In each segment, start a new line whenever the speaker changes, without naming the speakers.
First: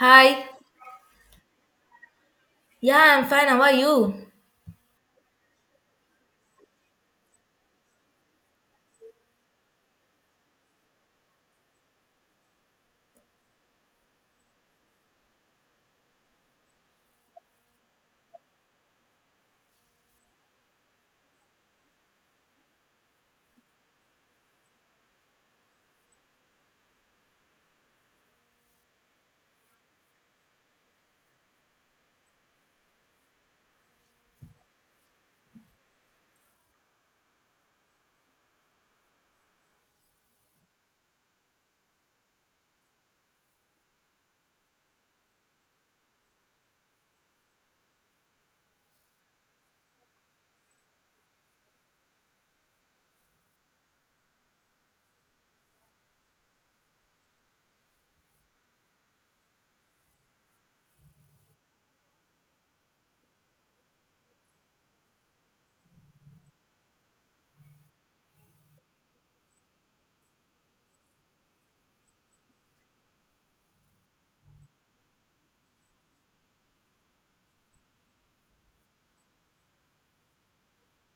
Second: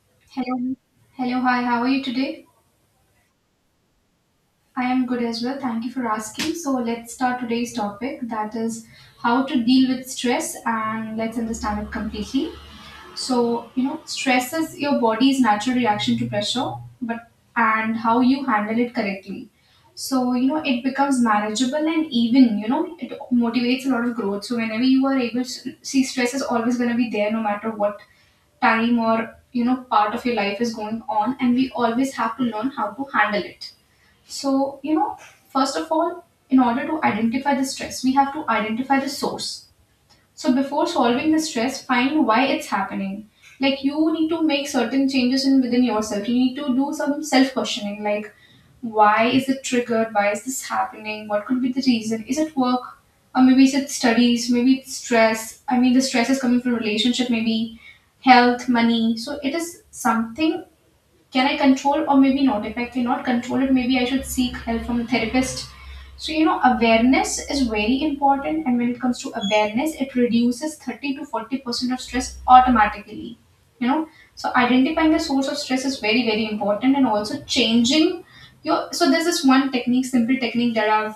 Hi.
Hello. Hello, hi, how are you today?
Yeah, I'm fine. How are you?
I am good as well. Thank you for asking. So, let's start today's topic, that is how to deal with stress, and let's understand it completely. So, stress is your body's natural reaction to pressure, but and how you handle it correctly. So, it becomes manageable and even, it motivates a lot of growth. So, whenever you are able to see, stress is always going to be there no matter what time or part of your life is going on, and we always have to learn how to handle it. So first of all, in order to identify the stress, we have to identify the source. So before solving the stress, find why it's happening. Like, you need to make certain changes in within yourself. You need to do some self questioning, like, why is it triggered? Why is this happening? What could be the reason? Is it work? Or maybe is it studies? Maybe it's stress. I mean, the stress is coming from relationship. Maybe health, money. So, it is something can I control or maybe not? If I cannot control it, maybe I should seek help from a therapist. So, awareness is very important. And when it comes to awareness, it reduces 30 to 40% of stress automatically. You know, so identifying the source of stress is very, very important. And also changing your. So, there's this one technique, simple technique that I've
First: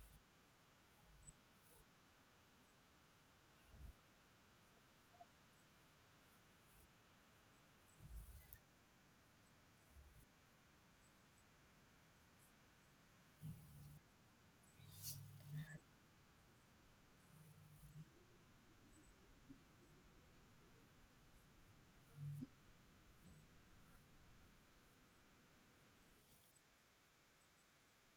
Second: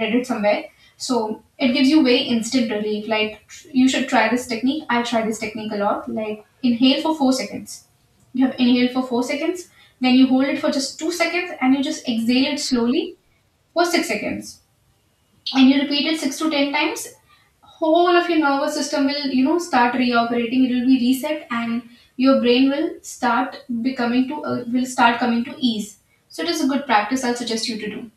read it somewhere. So, it gives you very instant relief. Like, you should try this technique. I try this technique a lot. Like, inhale for 4 seconds. You have inhaled for 4 seconds, then you hold it for just 2 seconds and you just exhale it slowly for 6 seconds. And you repeat it six to ten times. Whole of your nervous system will, start reoperating. It will be reset and your brain will start becoming to will start coming to ease. So it is a good practice. I'll suggest you to do.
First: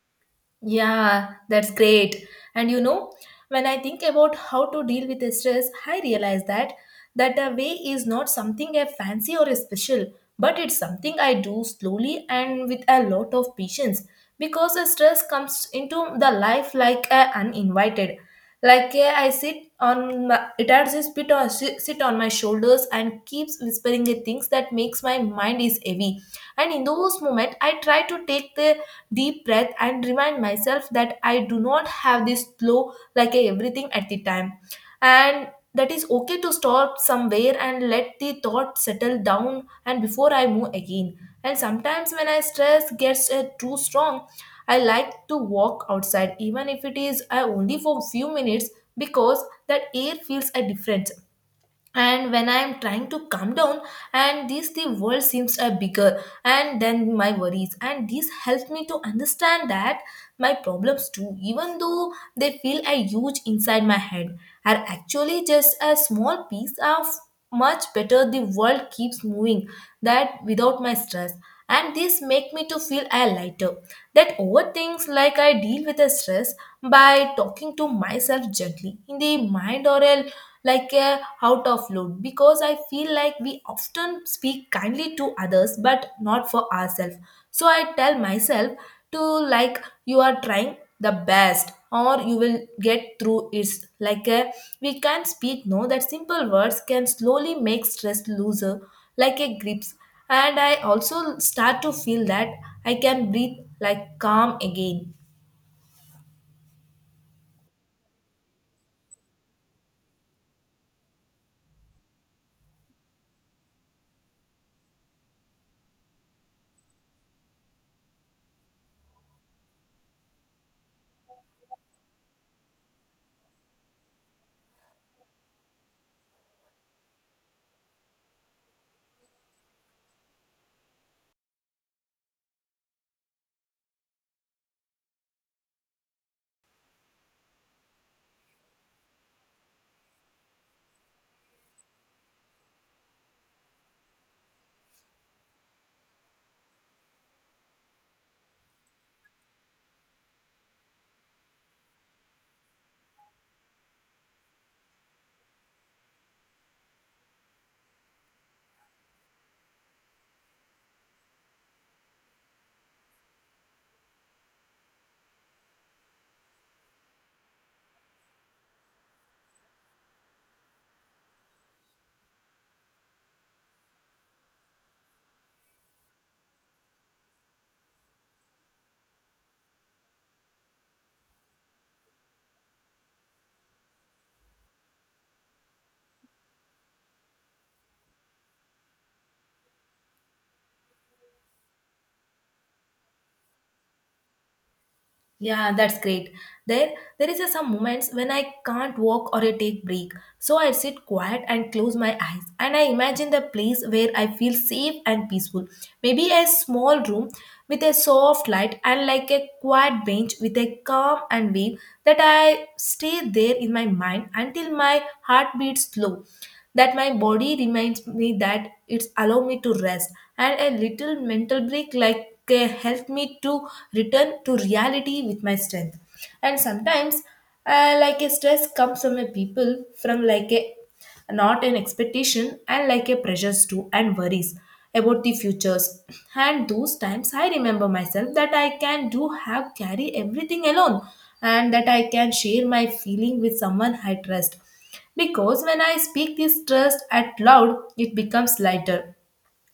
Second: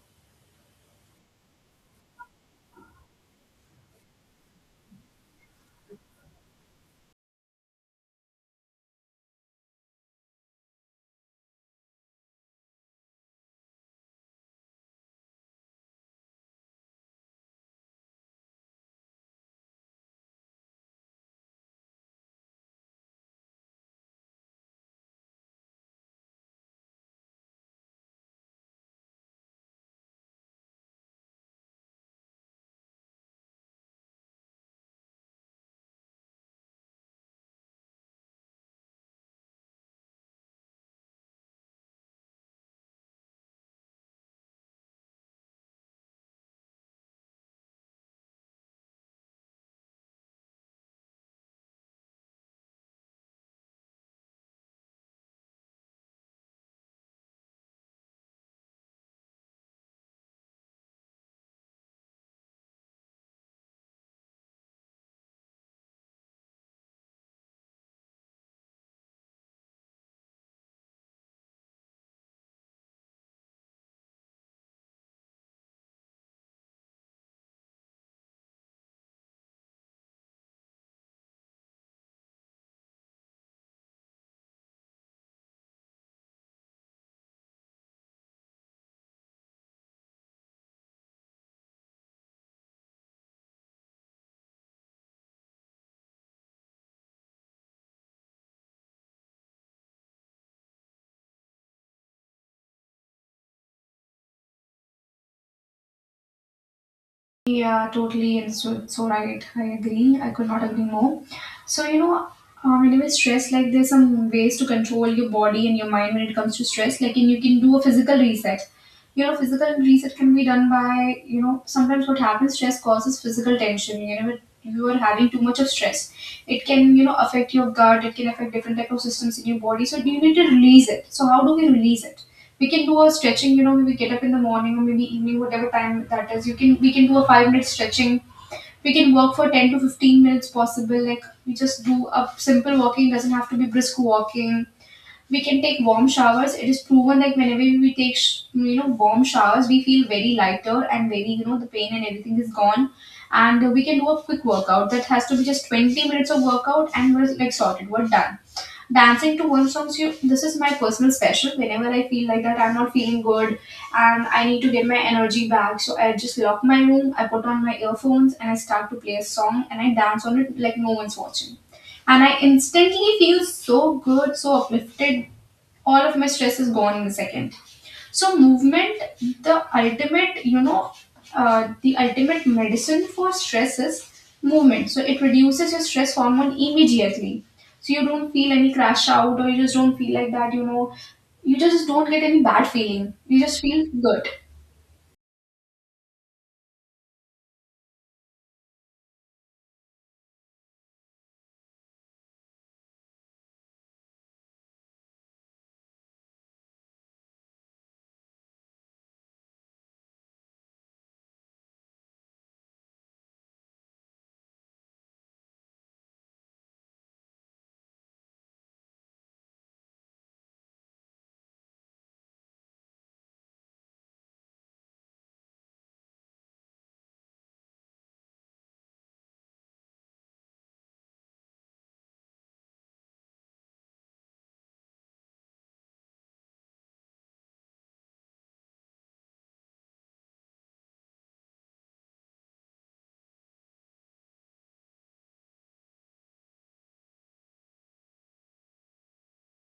Yeah, that's great. And you know, when I think about how to deal with stress, I realize that a way is not something I fancy or special, but it's something I do slowly and with a lot of patience because the stress comes into the life like a uninvited. I sit on my, it has this bit on sit on my shoulders and keeps whispering the things that makes my mind is heavy. And in those moments, I try to take the deep breath and remind myself that I do not have this flow like a everything at the time. And that is okay to stop somewhere and let the thought settle down and before I move again. And sometimes when I stress gets too strong, I like to walk outside even if it is only for few minutes because that air feels a difference, and when I am trying to calm down and this the world seems a bigger and then my worries, and this helps me to understand that my problems too, even though they feel a huge inside my head, are actually just a small piece of much better the world keeps moving that without my stress, and this make me to feel a lighter that over things like I deal with the stress by talking to myself gently in the mind or a, like a out of load because I feel like we often speak kindly to others but not for ourselves. So I tell myself to like you are trying the best or you will get through it like a we can speak no that simple words can slowly make stress looser like a grips, and I also start to feel that I can breathe like calm again.
Yeah, totally, and so right. I agree. I could not agree more. So whenever stress, like, there's some ways to control your body and your mind when it comes to stress. Like, and you can do a physical reset. You know, physical reset can be done by sometimes what happens, stress causes physical tension. You know, when you are having too much of stress, it can affect your gut. It can affect different type of systems in your body. So you need to release it. So how do we release it? We can do a stretching. You know, maybe get up in the morning or maybe evening, whatever time that is. You can We can do a 5 minute stretching. We can work for 10 to 15 minutes possible. Like, we just do a simple walking, doesn't have to be brisk walking. We can take warm showers. It is proven, like, whenever we take warm showers, we feel very lighter and very, the pain and everything is gone. And we can do a quick workout that has to be just 20 minutes of workout, and we're like sorted, we're done. Dancing to one songs, you, this is my personal special. Whenever I feel like that I'm not feeling good and I need to get my energy back, so I just lock my room, I put on my earphones and I start to play a song, and I dance on it like no one's watching. And I instantly feel so good, so uplifted. All of my stress is gone in a second. So movement, the ultimate, you know, the ultimate medicine for stress is movement. So it reduces your stress hormone immediately. So you don't feel any crash out, or you just don't feel like that. You know, you just don't get any bad feeling. You just feel good.
Yeah, that's great. There, there is a some moments when I can't walk or I take break. So I sit quiet and close my eyes, and I imagine the place where I feel safe and peaceful. Maybe a small room with a soft light and like a quiet bench with a calm and wave that I stay there in my mind until my heart beats slow. That my body reminds me that it's allow me to rest, and a little mental break like help me to return to reality with my strength. And sometimes like a stress comes from a people from like a not an expectation and like a pressures too and worries about the futures, and those times I remember myself that I can do have carry everything alone, and that I can share my feeling with someone I trust because when I speak this trust out loud it becomes lighter,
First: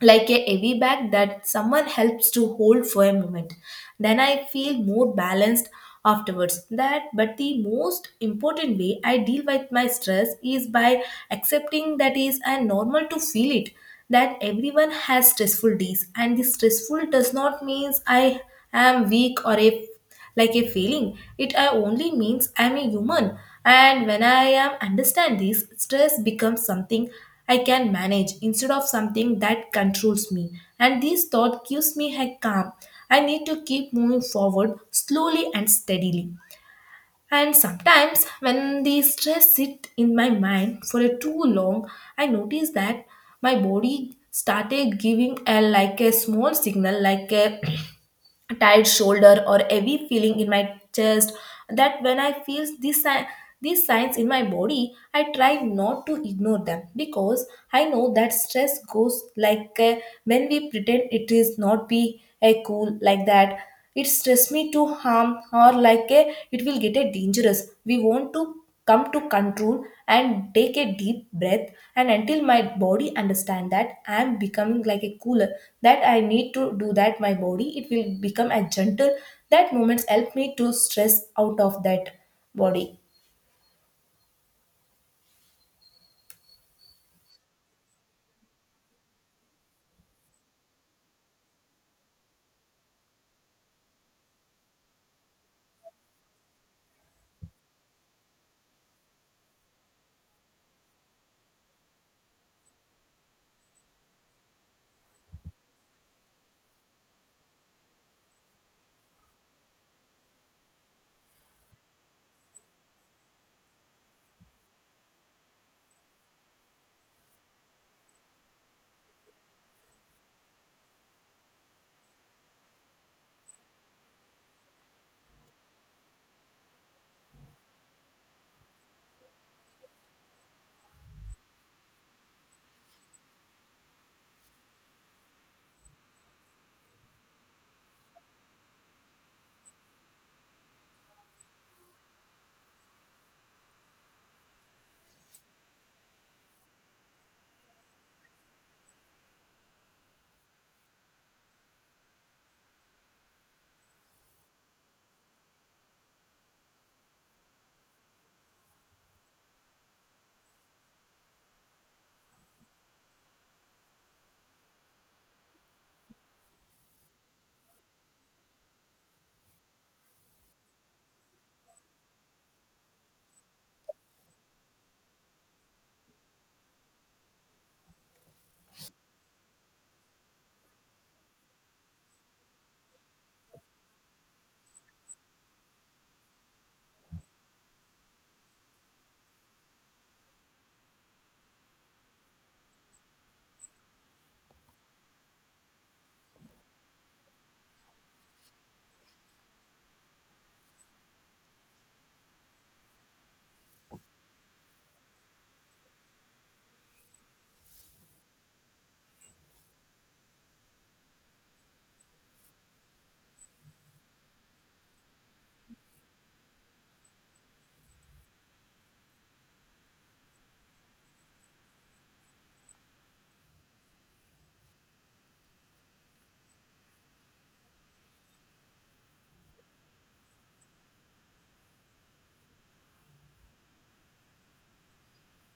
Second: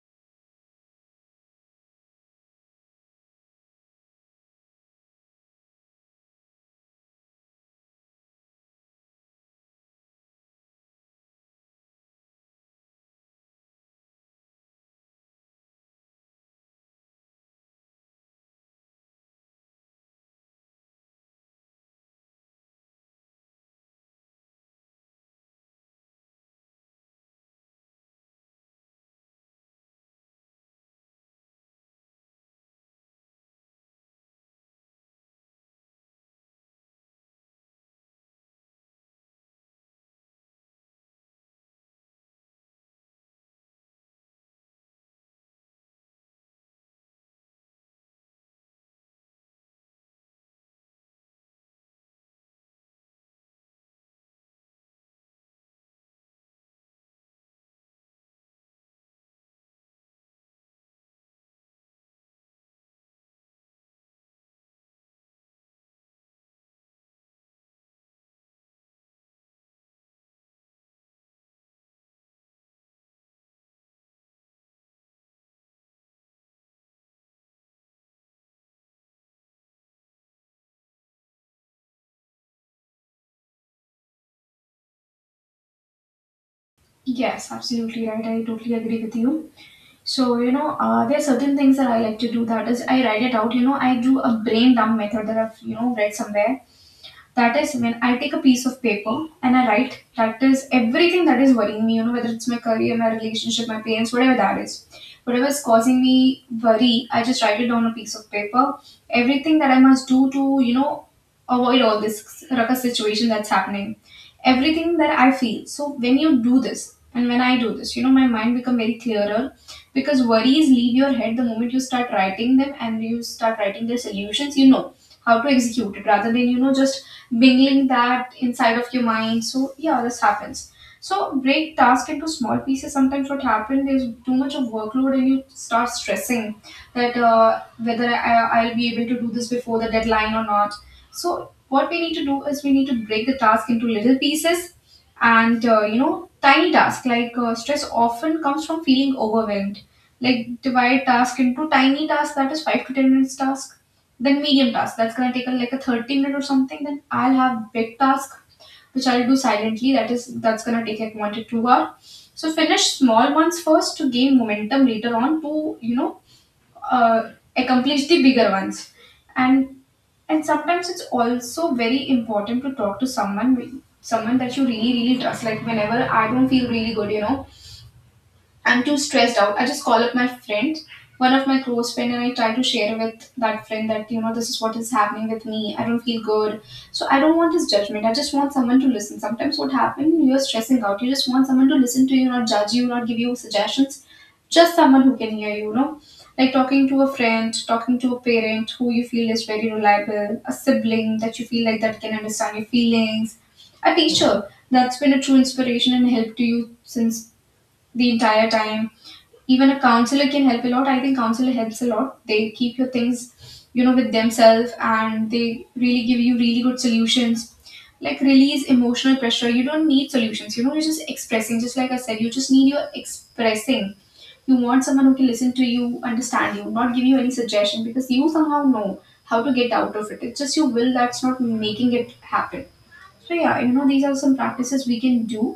like a heavy bag that someone helps to hold for a moment. Then I feel more balanced afterwards. That but the most important way I deal with my stress is by accepting that is a normal to feel it. That everyone has stressful days and the stressful does not means I am weak or a like a feeling. It only means I'm a human, and when I am understand this, stress becomes something I can manage instead of something that controls me. And this thought gives me a calm. I need to keep moving forward slowly and steadily. And sometimes, when the stress sit in my mind for a too long, I notice that my body started giving a like a small signal, like a tight shoulder or heavy feeling in my chest, that when I feel these signs in my body I try not to ignore them because I know that stress goes like when we pretend it is not be a cool like that it stress me to harm or like a, it will get a dangerous we want to come to control and take a deep breath and until my body understand that I am becoming like a cooler that I need to do that my body it will become a gentle that moments help me to stress out of that body.
Yes, absolutely right. I totally agree with you. So, there are certain things that I like to do. That is, I write it out. You know, I do a brain dump method that I've, read somewhere. That is when I take a piece of paper and I write. That is everything that is worrying me, whether it's my career, my relationship, my parents, whatever that is. Whatever is causing me worry, I just write it on a piece of paper. Everything that I must do to, avoid all this ruckus situation that's happening, everything that I feel. So when you do this, and when I do this, my mind become very clearer, because worries leave your head the moment you start writing them and you start writing their solutions, how to execute it rather than, just mingling that inside of your mind. So yeah, this happens. So break task into small pieces. Sometimes what happens is too much of workload and you start stressing that whether I'll be able to do this before the deadline or not. So what we need to do is we need to break the task into little pieces, and tiny tasks. Like, stress often comes from feeling overwhelmed. Like, divide task into tiny tasks, that is 5 to 10 minutes task, then medium task that's going to take like a 30 minute or something, then I'll have big task which I'll do silently, that is that's going to take like 1 to 2 hour. So finish small ones first to gain momentum later on to you know accomplish the bigger ones. And sometimes it's also very important to talk to someone, that you really really trust. Like whenever I don't feel really good, I'm too stressed out, I just call up my friend, one of my close friend, and I try to share with that friend that this is what is happening with me. I don't feel good, so I don't want his judgment. I just want someone to listen. Sometimes what happens, you're stressing out, you just want someone to listen to you, not judge you, not give you suggestions. Just someone who can hear you. You know, like talking to a friend, talking to a parent who you feel is very reliable, a sibling that you feel like that can understand your feelings, a teacher that's been a true inspiration and help to you since the entire time. Even a counselor can help a lot. I think counselor helps a lot. They keep your things, with themselves, and they really give you really good solutions. Like release emotional pressure. You don't need solutions. You know, you're just expressing. Just like I said, you just need your expressing. You want someone who can listen to you, understand you, not give you any suggestion, because you somehow know how to get out of it. It's just your will that's not making it happen. So yeah, these are some practices we can do.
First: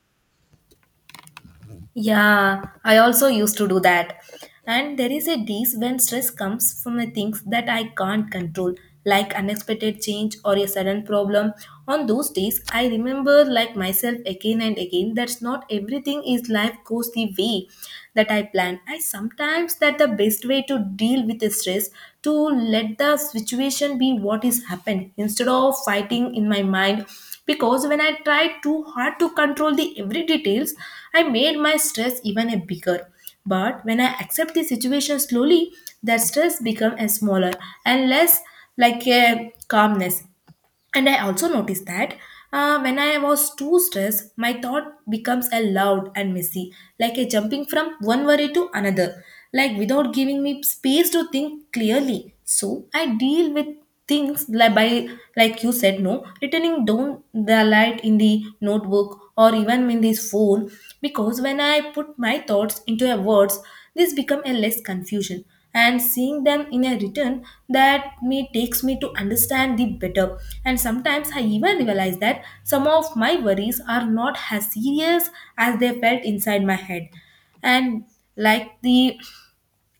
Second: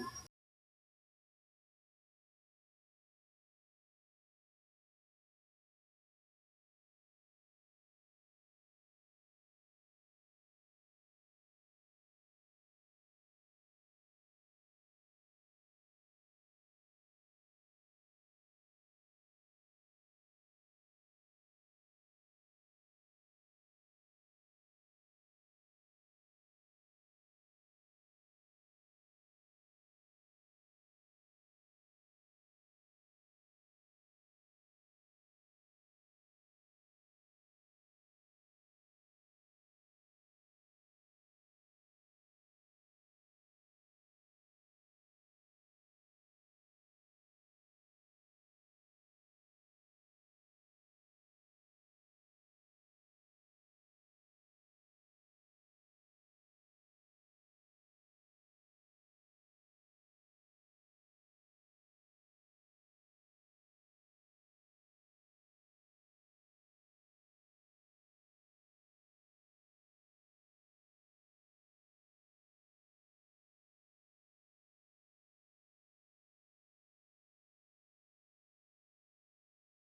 Yeah, I also used to do that. And there is a days when stress comes from the things that I can't control, like unexpected change or a sudden problem. On those days, I remember like myself again and again that's not everything is life goes the way that I plan. I sometimes that the best way to deal with the stress to let the situation be what is happened instead of fighting in my mind because when I tried too hard to control the every details I made my stress even a bigger, but when I accept the situation slowly that stress become a smaller and less like a calmness. And I also noticed that when I was too stressed, my thought becomes a loud and messy, like a jumping from one worry to another, like without giving me space to think clearly. So I deal with things like by like you said no returning down the light in the notebook or even in this phone, because when I put my thoughts into a words this become a less confusion, and seeing them in a return that me takes me to understand the better, and sometimes I even realize that some of my worries are not as serious as they felt inside my head, and like the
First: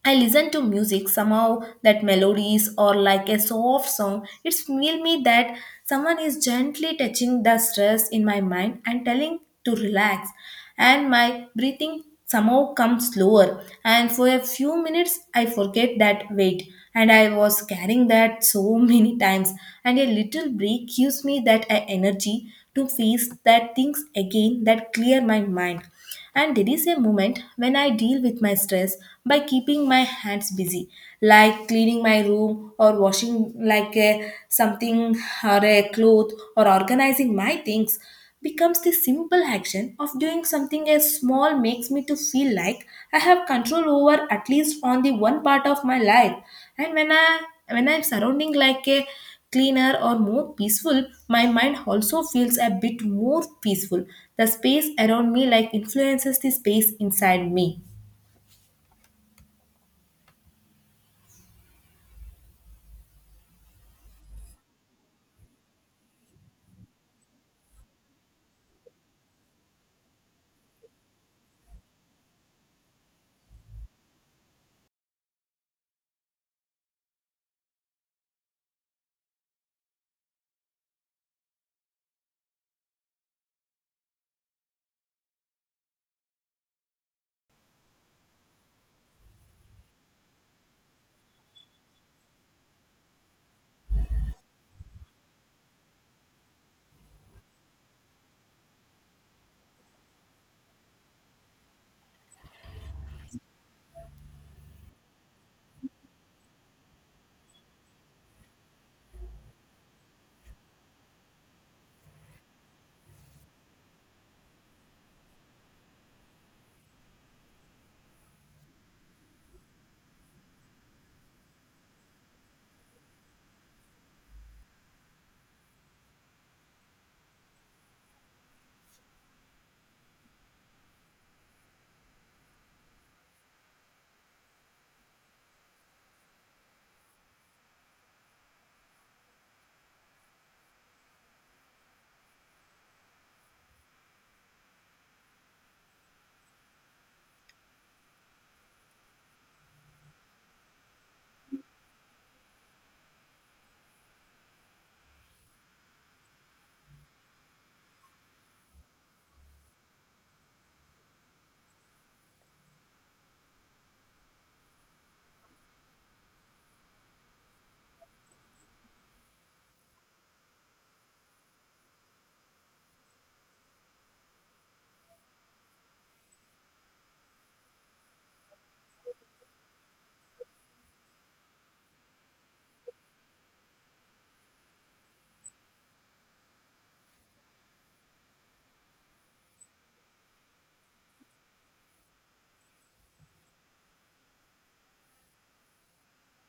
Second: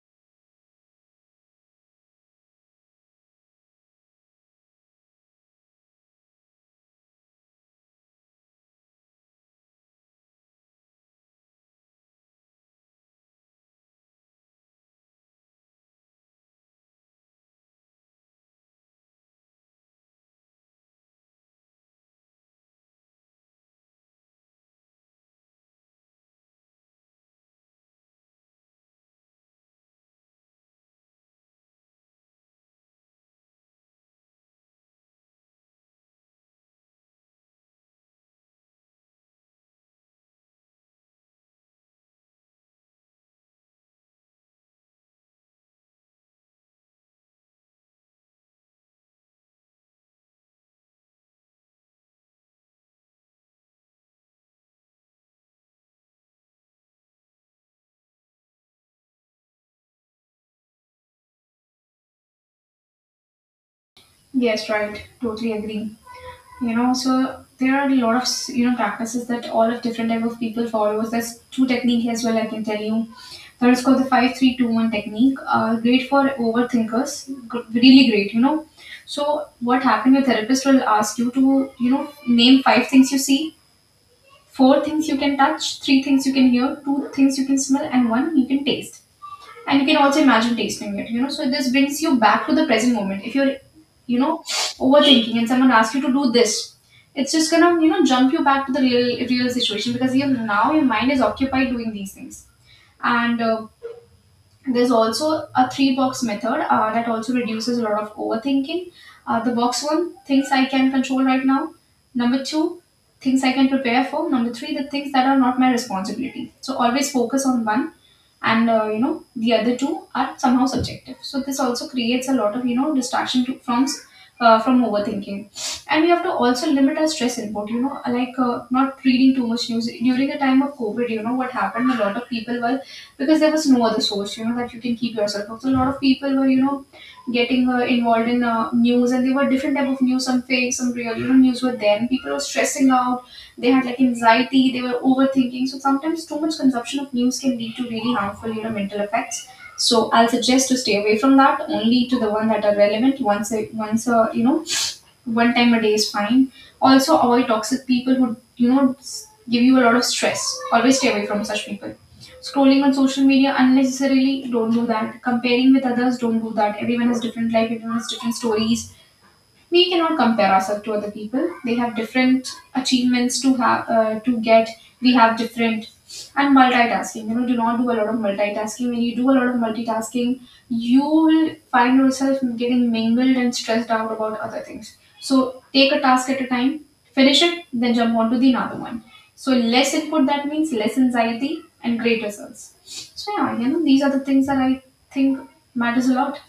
I listen to music somehow that melodies or like a soft song. It's feel me that someone is gently touching the stress in my mind and telling to relax. And my breathing somehow comes slower. And for a few minutes, I forget that weight. And I was carrying that so many times. And a little break gives me that energy to face that things again that clear my mind, and there is a moment when I deal with my stress by keeping my hands busy, like cleaning my room or washing like a something or a cloth or organizing my things becomes the simple action of doing something as small makes me to feel like I have control over at least on the one part of my life. And when I'm surrounding like a cleaner or more peaceful, my mind also feels a bit more peaceful. The space around me like influences the space inside me.
Yes, right. Totally agree. There are a lot of practices that all of different type of people follows. There's two technique as well I can tell you. That is called the 5321 technique. Great for overthinkers. Really great, so what happened, your therapist will ask you to name five things you see, four things you can touch, three things you can hear, two things you can smell, and one you can taste. And you can also imagine tasting it. You know, so this brings you back to the present moment. If you're, you know overthinking and someone asks you to do this, it's just gonna jump you back to the real situation, because you, now your mind is occupied doing these things. And there's also a three box method that also reduces a lot of overthinking. The box one, things I can control right now. Number two, things I can prepare for. Number three, the things that are not my responsibility. So always focus on one, and the other two are somehow subjective, so this also creates a lot of, distraction to, from overthinking. And we have to also limit our stress input. You know, like, not reading too much news during the time of COVID. You know what happened, a lot of people were, because there was no other source, that you can keep yourself up, so a lot of people were getting involved in news, and there were different type of news, some fake, some real, news were there, and people were stressing out. They had like anxiety, they were overthinking. So sometimes too much consumption of news can lead to really harmful, mental effects. So I'll suggest to stay away from that. Only to the one that are relevant. Once a once a you know one time a day is fine. Also avoid toxic people who give you a lot of stress. Always stay away from such people. Scrolling on social media unnecessarily, don't do that. Comparing with others, don't do that. Everyone has different life. Everyone has different stories. We cannot compare ourselves to other people. They have different achievements to get. We have different. And multitasking, do not do a lot of multitasking. When you do a lot of multitasking you will find yourself getting mingled and stressed out about other things, so take a task at a time, finish it, then jump on to the another one. So less input, that means less anxiety and great results. So yeah, these are the things that I think matters a lot.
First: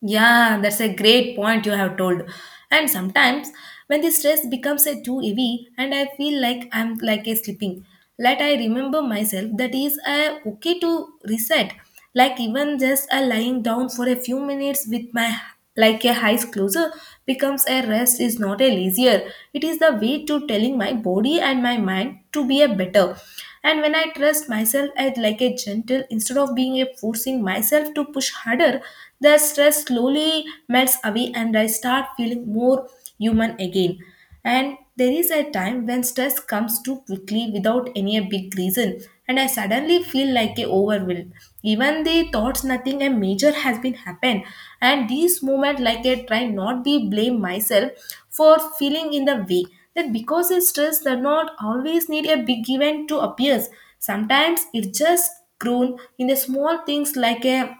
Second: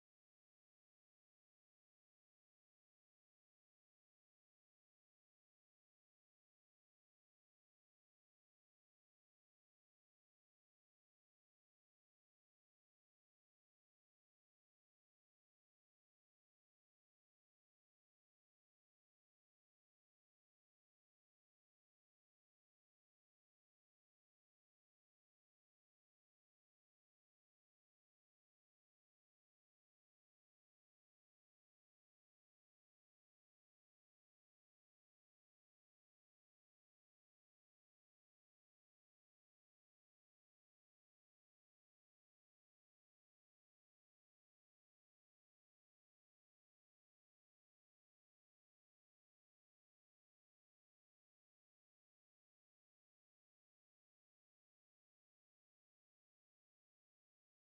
Yeah, that's a great point you have told. And sometimes when the stress becomes a too heavy and I feel like I'm like a sleeping, let I remember myself that is okay to reset. Like even just a lying down for a few minutes with my like a eyes closer becomes a rest is not a lazier. It is the way to telling my body and my mind to be a better. And when I trust myself as like a gentle instead of being a forcing myself to push harder, the stress slowly melts away and I start feeling more human again. And there is a time when stress comes too quickly without any a big reason, and I suddenly feel like a overwhelmed. Even the thoughts nothing a major has been happened, and these moment like I try not be blame myself for feeling in the way that because they stress does not always need a big event to appear. Sometimes it just grown in the small things like a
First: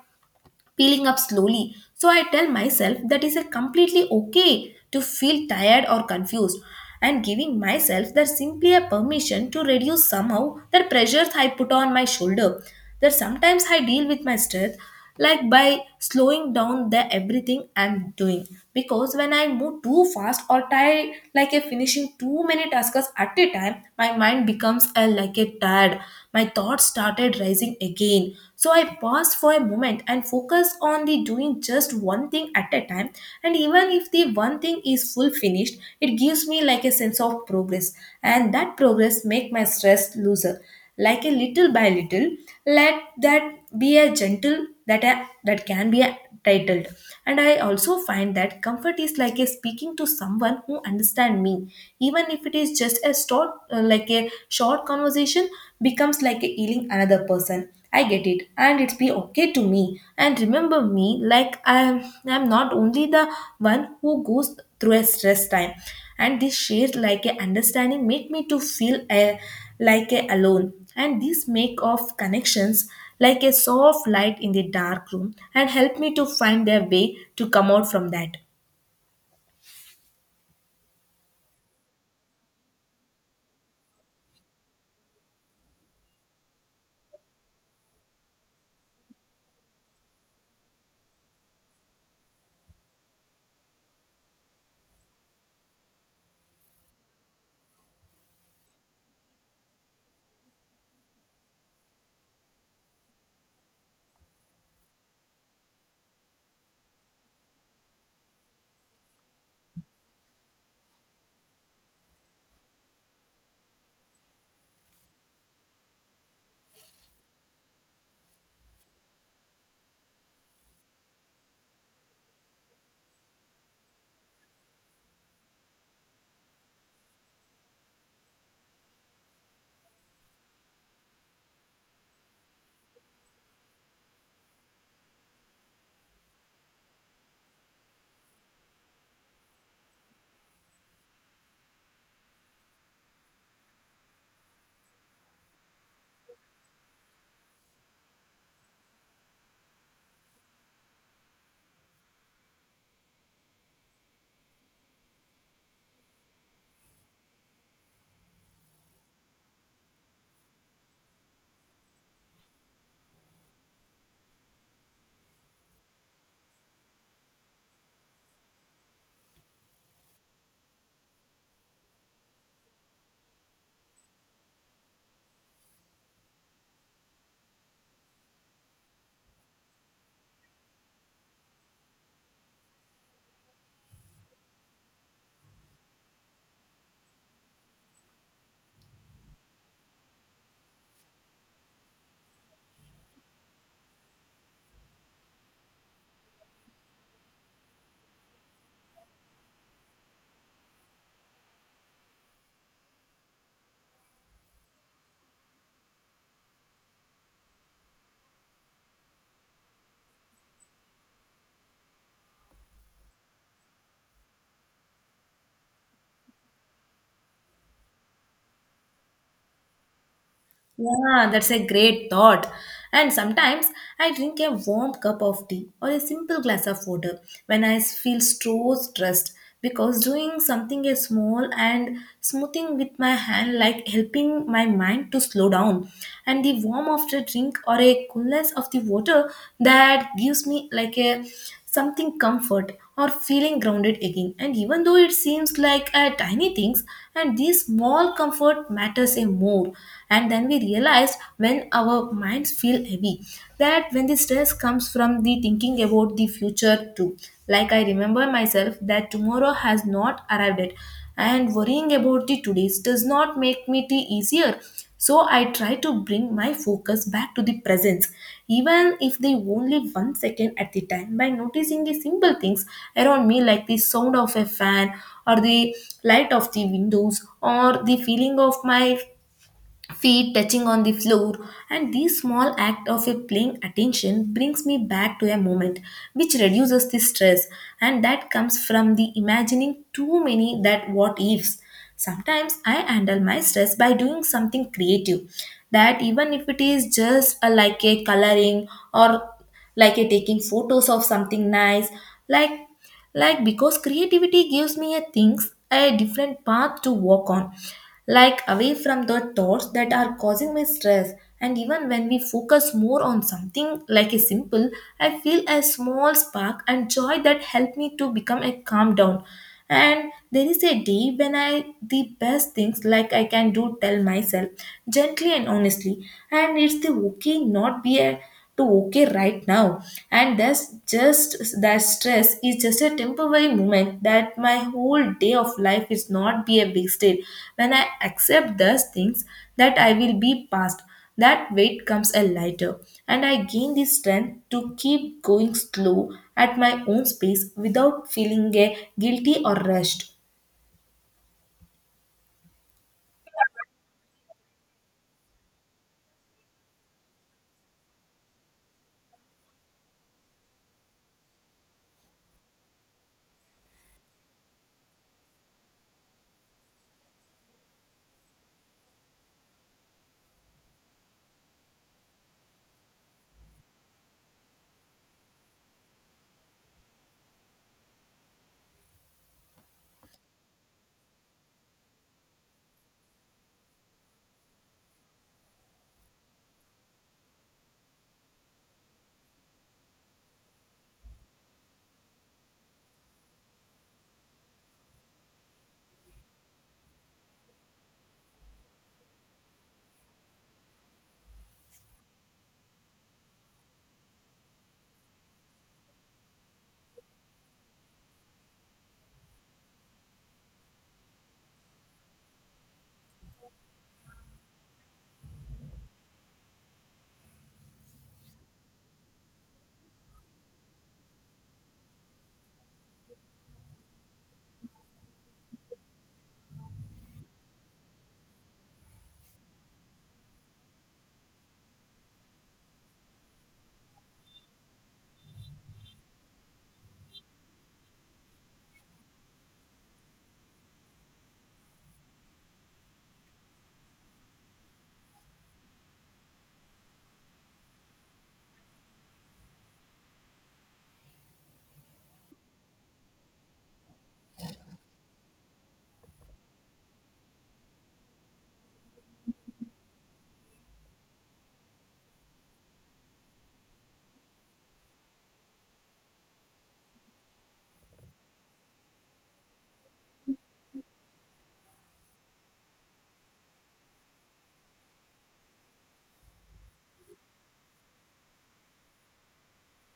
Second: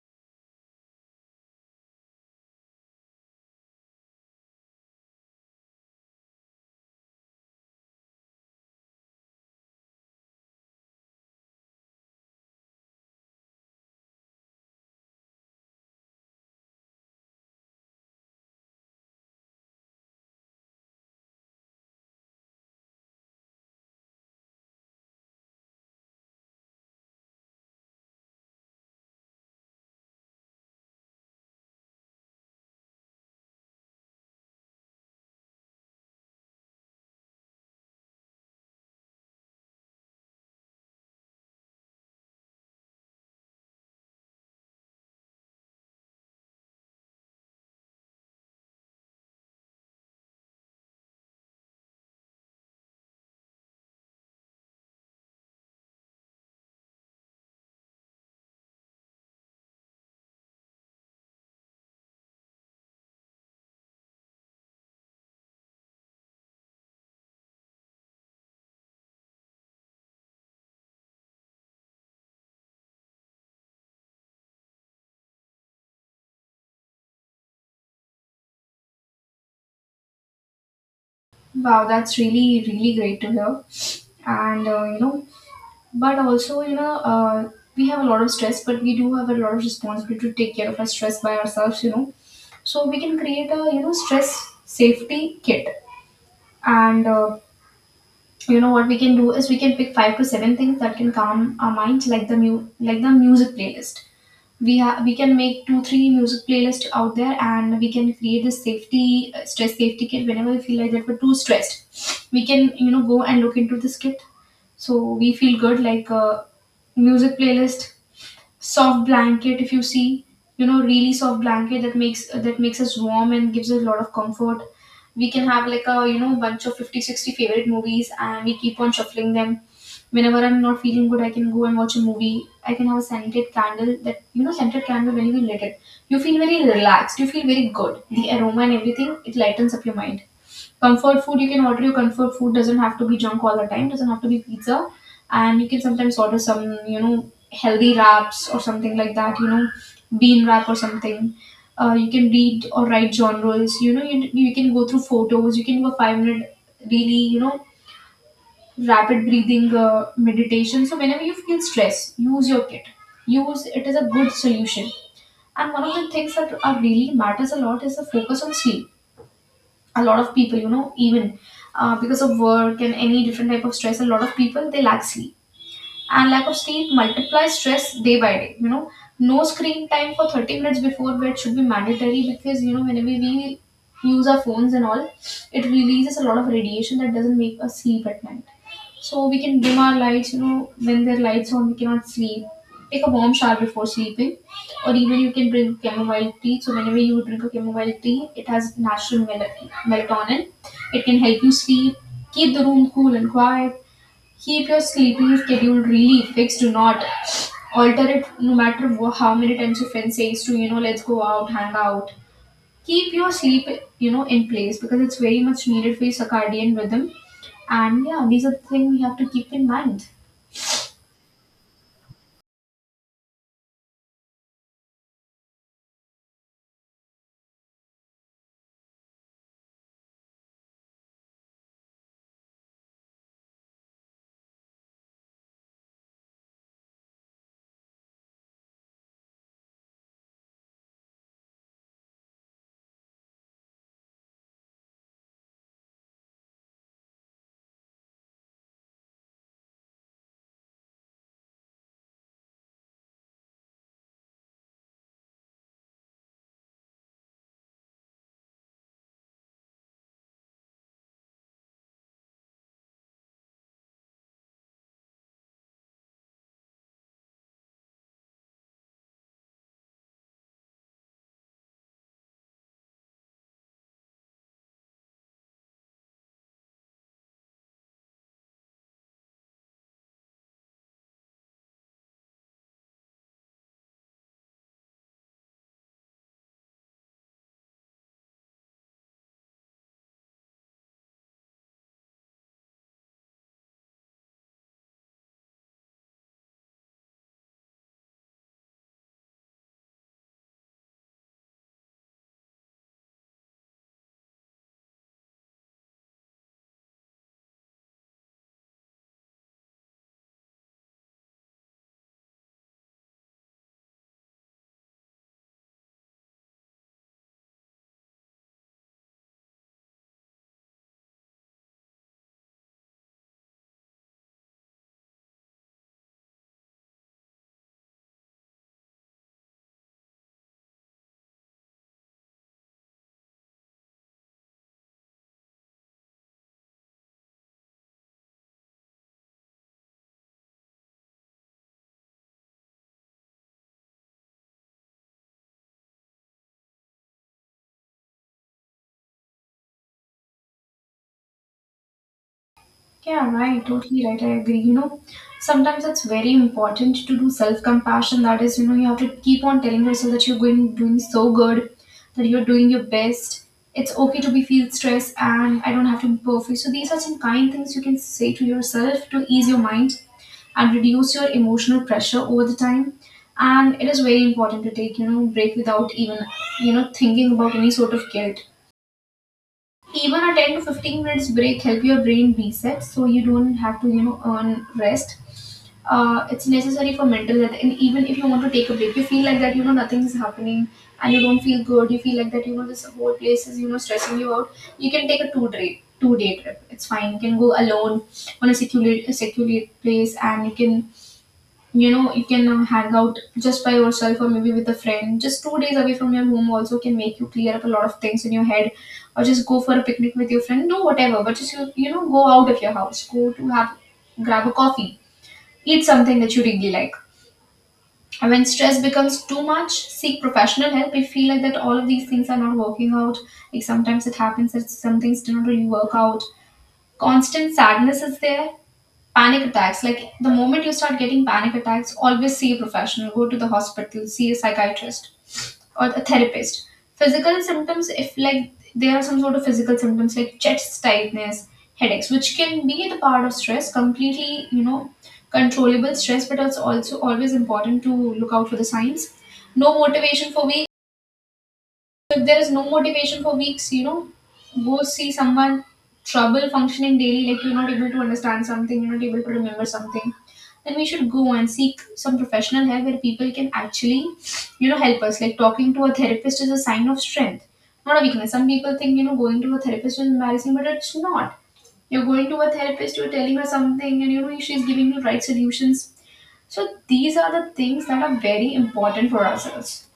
peeling up slowly. So I tell myself that is a completely okay to feel tired or confused and giving myself that simply a permission to reduce somehow the pressures I put on my shoulder. That sometimes I deal with my stress like by slowing down the everything I'm doing. Because when I move too fast or tired like a finishing too many tasks at a time, my mind becomes a, like a tired. My thoughts started rising again. So I paused for a moment and focused on the doing just one thing at a time. And even if the one thing is full finished, it gives me like a sense of progress. And that progress make my stress looser. Like a little by little, let that be a gentle that a, that can be a titled, and I also find that comfort is like a speaking to someone who understand me, even if it is just a short like a short conversation becomes like a healing another person I get it and it's be okay to me and remember me like i'm not only the one who goes through a stress time, and this shared like a understanding make me to feel a, like a alone, and these make of connections like a soft light in the dark room and help me to find a way to come out from that.
Wow, that's really, really great to hear. And, but also, we have a lot of stress, but we do have a lot of responsibility to take care of our stress by ourselves. So we can create a, stress safety kit. And, what we can do is we can pick five to seven things that can calm our minds, like the music playlist. We we can make two three music playlists out there, and we can create this safety stress safety kit. Whenever we feel like that we're too stressed we can go and look into this kit. So we feel good, like, music playlist, soft blanket, if you see, really soft blanket that makes us warm and gives us a lot of comfort. We can have like a bunch of 50, 60 favorite movies and we keep on shuffling them. Whenever I'm not feeling good I can go and watch a movie. I can have a scented candle, that, scented candle, when you lit it you feel very relaxed, you feel very good, the aroma and everything, it lightens up your mind. Comfort food, you can order your comfort food. Doesn't have to be junk all the time. Doesn't have to be pizza, and you can sometimes order some healthy wraps or something like that. Bean wrap or something. You can read or write genres. You can go through photos. You can do a 5-minute really, rapid breathing meditation. So whenever you feel stress, use your kit. Use it as a good solution. And one of the things that are really matters a lot is the focus on sleep. A lot of people even because of work and any different type of stress, a lot of people, they lack sleep. And lack of sleep multiplies stress day by day. No screen time for 30 minutes before bed should be mandatory, because whenever we use our phones and all, it releases a lot of radiation that doesn't make us sleep at night. So we can dim our lights, when there are lights on we cannot sleep. Take a warm shower before sleeping, or even you can drink chamomile tea. So whenever you drink a chamomile tea it has natural melatonin, it can help you sleep. Keep the room cool and quiet. Keep your sleeping schedule really fixed. Do not alter it no matter how many times your friend says to, let's go out, hang out. Keep your sleep, in place, because it's very much needed for your circadian rhythm. And yeah, these are the things we have to keep in mind.
Yeah, that's a great thought. And sometimes I drink a warm cup of tea or a simple glass of water when I feel so stressed because doing something as small and smoothing with my hand like helping my mind to slow down and the warmth of the drink or a coolness of the water that gives me like a something comfort or feeling grounded again. And even though it seems like a tiny things, and these small comfort matters a more. And then we realized when our minds feel heavy, that when the stress comes from the thinking about the future too. Like I remember myself that tomorrow has not arrived yet, and worrying about the today's does not make me the easier so I try to bring my focus back to the presence, even if they only one second at the time, by noticing the simple things around me, like the sound of a fan, or the light of the windows, or the feeling of my feet touching on the floor and this small act of a paying attention brings me back to a moment which reduces the stress and that comes from the imagining too many that what ifs. Sometimes I handle my stress by doing something creative that even if it is just a, like a coloring or like you're taking photos of something nice like like because creativity gives me a things a different path to walk on, like away from the thoughts that are causing me stress. And even when we focus more on something like a simple, I feel a small spark and joy that help me to become a calm down. And there is a day when I the best things like I can do tell myself gently and honestly, and it's the okay not be a to okay right now, and that's just that stress is just a temporary moment that my whole day of life is not be a big state. When I accept those things that I will be past, that weight comes a lighter, and I gain the strength to keep going slow at my own pace without feeling a guilty or rushed.
Yeah, right. Totally right. I agree. Sometimes it's very important to do self-compassion. That is, you have to keep on telling yourself that you're going doing so good, that you're doing your best. It's okay to be feel stressed, and I don't have to be perfect. So these are some kind things you can say to yourself to ease your mind and reduce your emotional pressure over the time. And it is very important to take, break without even, thinking about any sort of guilt. Even a 10 to 15 minutes break help your brain reset, so you don't have to earn rest. It's necessary for mental health. And even if you want to take a break, you feel like that nothing is happening and you don't feel good, you feel like that this whole place is stressing you out. You can take a two day trip, it's fine. You can go alone on a secluded place, and you can hang out just by yourself, or maybe with a friend, just 2 days away from your home also can make you clear up a lot of things in your head. Or just go for a picnic with your friend, do whatever, but just you, you know go out of your house, go to have grab a coffee, eat something that you really like. And when stress becomes too much, seek professional help. If you feel like that all of these things are not working out, like sometimes it happens that some things do not really work out, constant sadness is there, panic attacks, like the moment you start getting panic attacks, always see a professional, go to the hospital, see a psychiatrist or a therapist. Physical symptoms, if like there are some sort of physical symptoms like chest tightness, headaches, which can be the part of stress, completely controllable stress, but it's also always important to look out for the signs. No motivation for weeks. If there is no motivation for weeks, go see someone. Trouble functioning daily, like you're not able to understand something, you're not able to remember something, then we should go and seek some professional help where people can actually, help us. Like talking to a therapist is a sign of strength, not a weakness. Some people think, going to a therapist is embarrassing, but it's not. You're going to a therapist, you're telling her something, and she's giving you right solutions. So these are the things that are very important for ourselves.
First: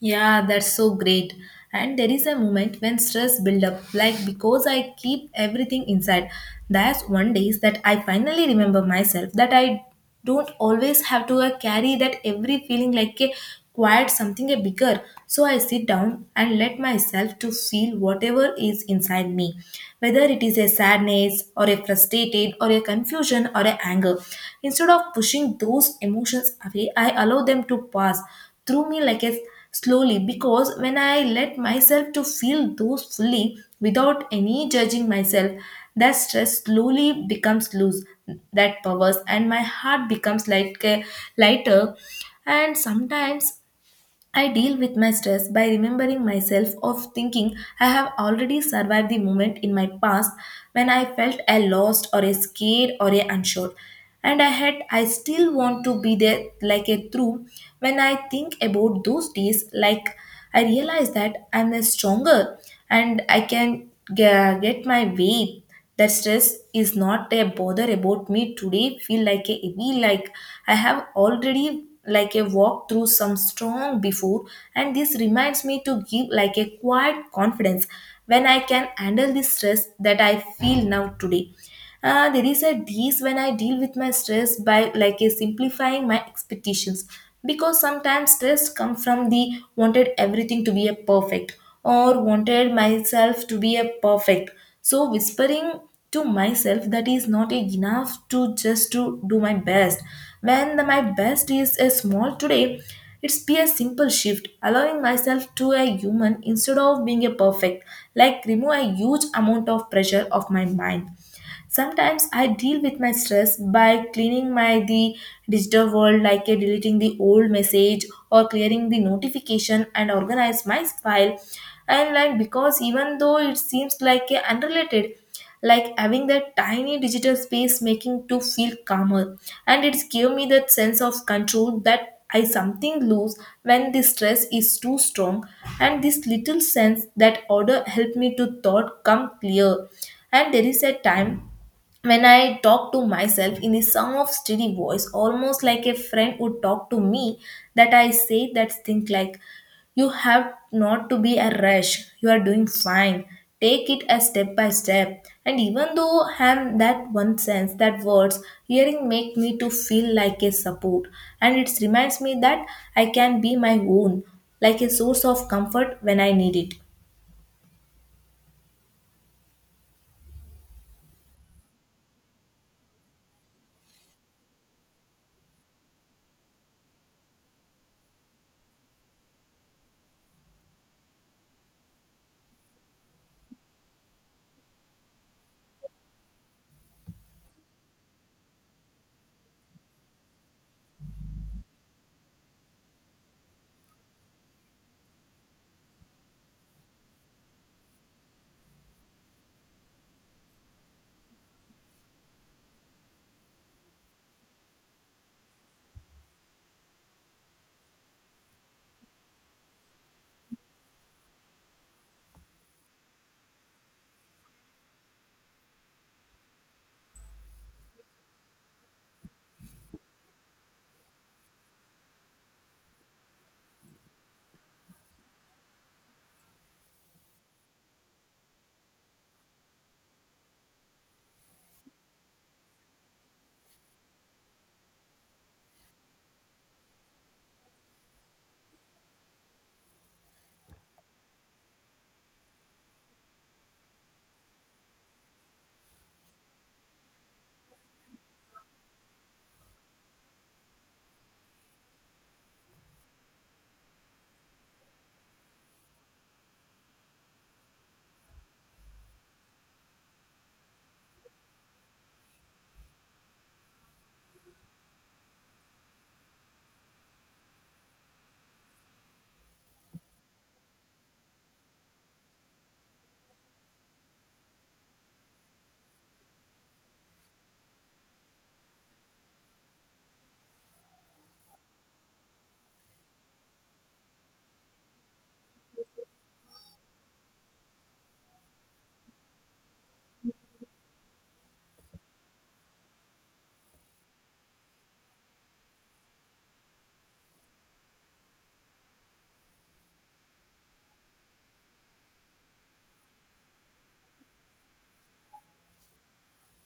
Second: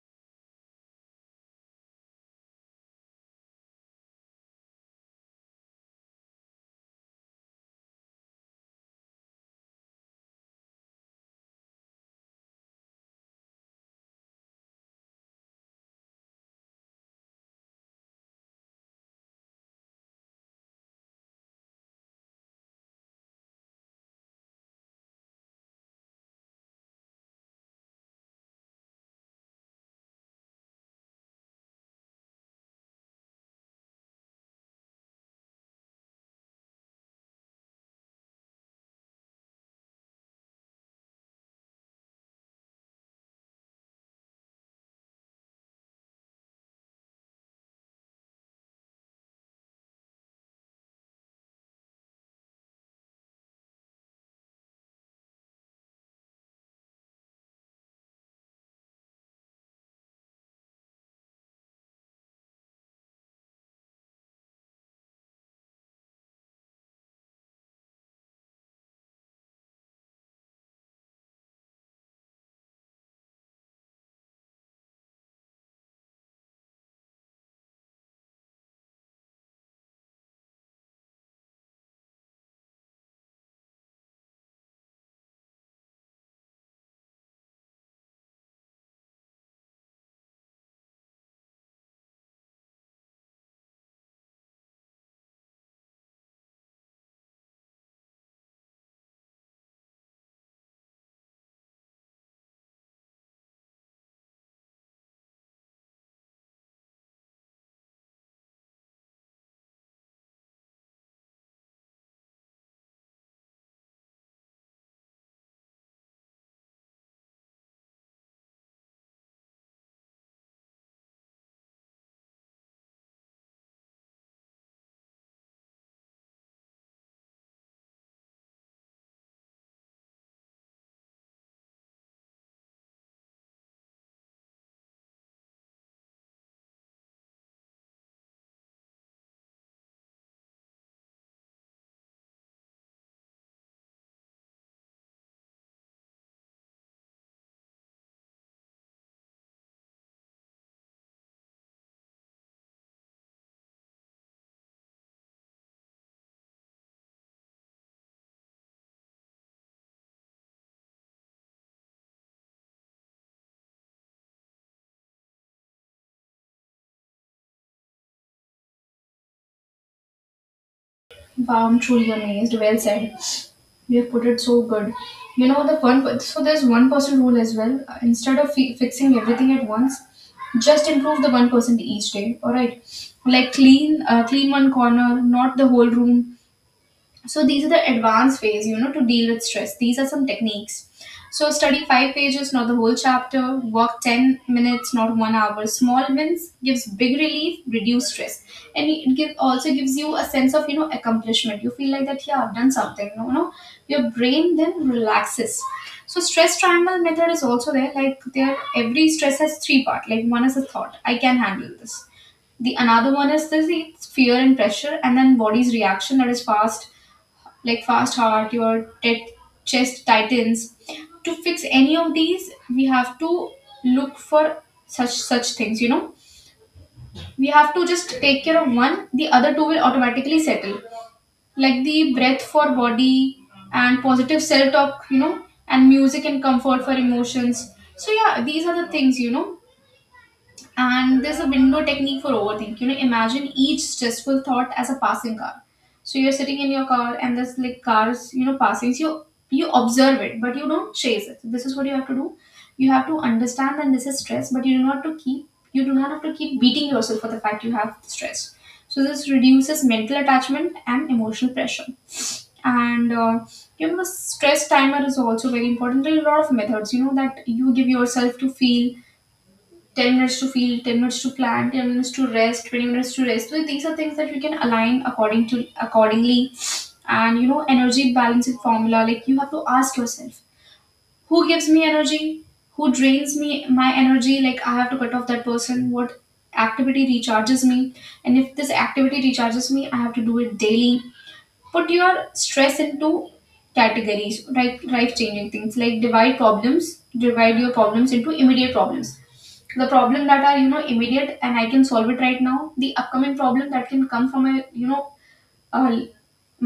Yeah, that's so great. And there is a moment when stress build up, like because I keep everything inside. That's one days that I finally remember myself that I don't always have to carry that every feeling like a quiet something a bigger. So I sit down and let myself to feel whatever is inside me, whether it is a sadness or a frustrated or a confusion or a anger. Instead of pushing those emotions away, I allow them to pass through me like a slowly because when I let myself to feel those fully without any judging myself, that stress slowly becomes loose, that powers and my heart becomes like lighter. And sometimes I deal with my stress by remembering myself of thinking I have already survived the moment in my past when I felt I lost or a scared or a unsure. And I still want to be there like a true when I think about those days, like I realize that I'm a stronger and I can get my way, that stress is not a bother about me today feel like a heavy, like I have already like a walk through some strong before, and this reminds me to give like a quiet confidence when I can handle the stress that I feel now today. There is a ease when I deal with my stress by like a simplifying my expectations, because sometimes stress come from the wanted everything to be a perfect, or wanted myself to be a perfect. So whispering to myself that is not enough to just to do my best. When the, my best is a small today, it's be a simple shift, allowing myself to a human instead of being a perfect, like remove a huge amount of pressure of my mind. Sometimes I deal with my stress by cleaning my the digital world, like a deleting the old message or clearing the notification and organize my file, and like because even though it seems like a unrelated, like having that tiny digital space making to feel calmer, and it's give me that sense of control that I something lose when the stress is too strong, and this little sense that order help me to thought come clear. And there is a time when I talk to myself in the song of steady voice, almost like a friend would talk to me, that I say that thing like, you have not to be a rush, you are doing fine. Take it a step by step. And even though I have that one sense, that words, hearing make me to feel like a support. And it reminds me that I can be my own, like a source of comfort when I need it.
Wow, I'm truly amazed. Well said. You have put it so good. You know the fun. So there's one person rule as well. Instead of fixing everything at once, just improve the 1% each day. All right, like clean one corner, not the whole room. So these are the advanced ways to deal with stress, these are some techniques. So study five pages, not the whole chapter, work 10 minutes, not 1 hour. Small wins gives big relief, reduce stress, and it also gives you a sense of accomplishment. You feel like that, yeah, I've done something. Your brain then relaxes. So stress triangle method is also there, like there every stress has three part. Like one is a thought, I can handle this. The another one is this it's fear and pressure. And then body's reaction, that is fast, like fast heart, your chest tightens. To fix any of these, we have to look for such things. We have to just take care of one. The other two will automatically settle. Like the breath for body and positive self talk. And music and comfort for emotions. So yeah, these are the things. And there's a window technique for overthink. Imagine each stressful thought as a passing car. So you're sitting in your car and there's like cars, passing. So you observe it, but you don't chase it. This is what you have to do. You have to understand that this is stress, but you do not have to keep beating yourself for the fact you have stress. So this reduces mental attachment and emotional pressure. And stress timer is also very important. There are a lot of methods, that you give yourself to feel 10 minutes to feel, 10 minutes to plan, 10 minutes to rest, 20 minutes to rest. So these are things that we can align accordingly. And energy balancing formula, like you have to ask yourself, who gives me energy? Who drains me my energy? Like I have to cut off that person. What activity recharges me? And if this activity recharges me, I have to do it daily. Put your stress into categories, right, life changing things, like divide your problems into immediate problems, the problem that are immediate and I can solve it right now, the upcoming problem that can come from a you know uh,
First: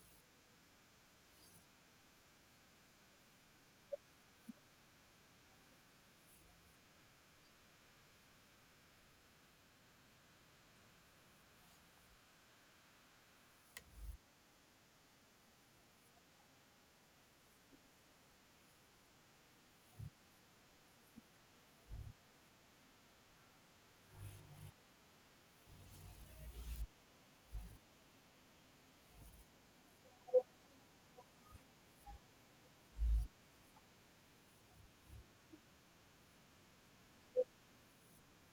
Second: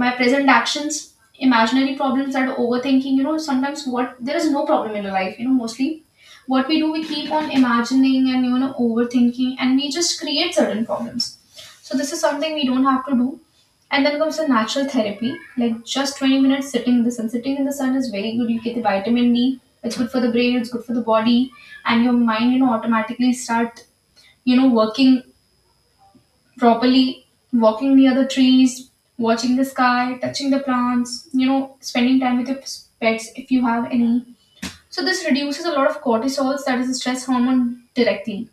my present actions, imaginary problems, that overthinking, sometimes what there is no problem in your life, mostly what we do, we keep on imagining and overthinking, and we just create certain problems. So this is something we don't have to do. And then comes the natural therapy, like just 20 minutes sitting in the sun. Sitting in the sun is very good, you get the vitamin D, it's good for the brain, it's good for the body, and your mind automatically start working properly. Walking near the trees, watching the sky, touching the plants, spending time with your pets, if you have any. So this reduces a lot of cortisols, that is the stress hormone directly.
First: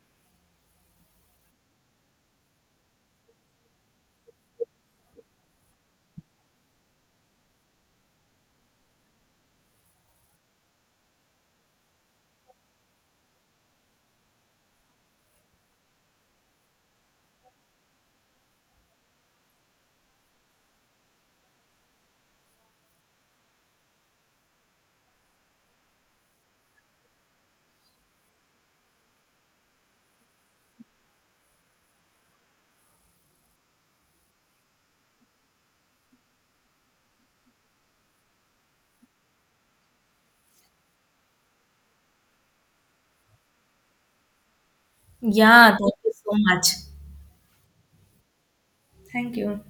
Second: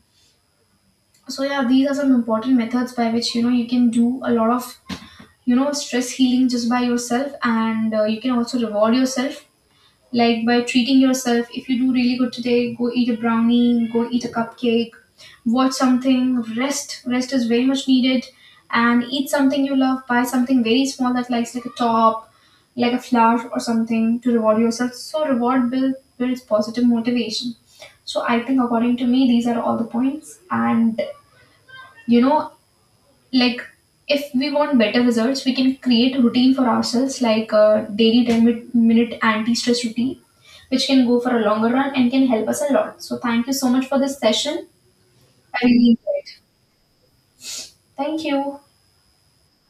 So yeah, these are some important methods by which you can do a lot of stress healing just by yourself, and you can also reward yourself, like by treating yourself, if you do really good today, go eat a brownie, go eat a cupcake, watch something, rest. Rest is very much needed. And eat something you love, buy something very small that likes like a top, like a flower or something to reward yourself. So reward builds positive motivation. So I think according to me these are all the points. And you know like, if we want better results, we can create a routine for ourselves, like a daily 10 minute anti-stress routine, which can go for a longer run and can help us a lot. So thank you so much for this session. I
Yeah,
really
thank you
enjoyed
so
it.
much.
Thank you.
Thank you.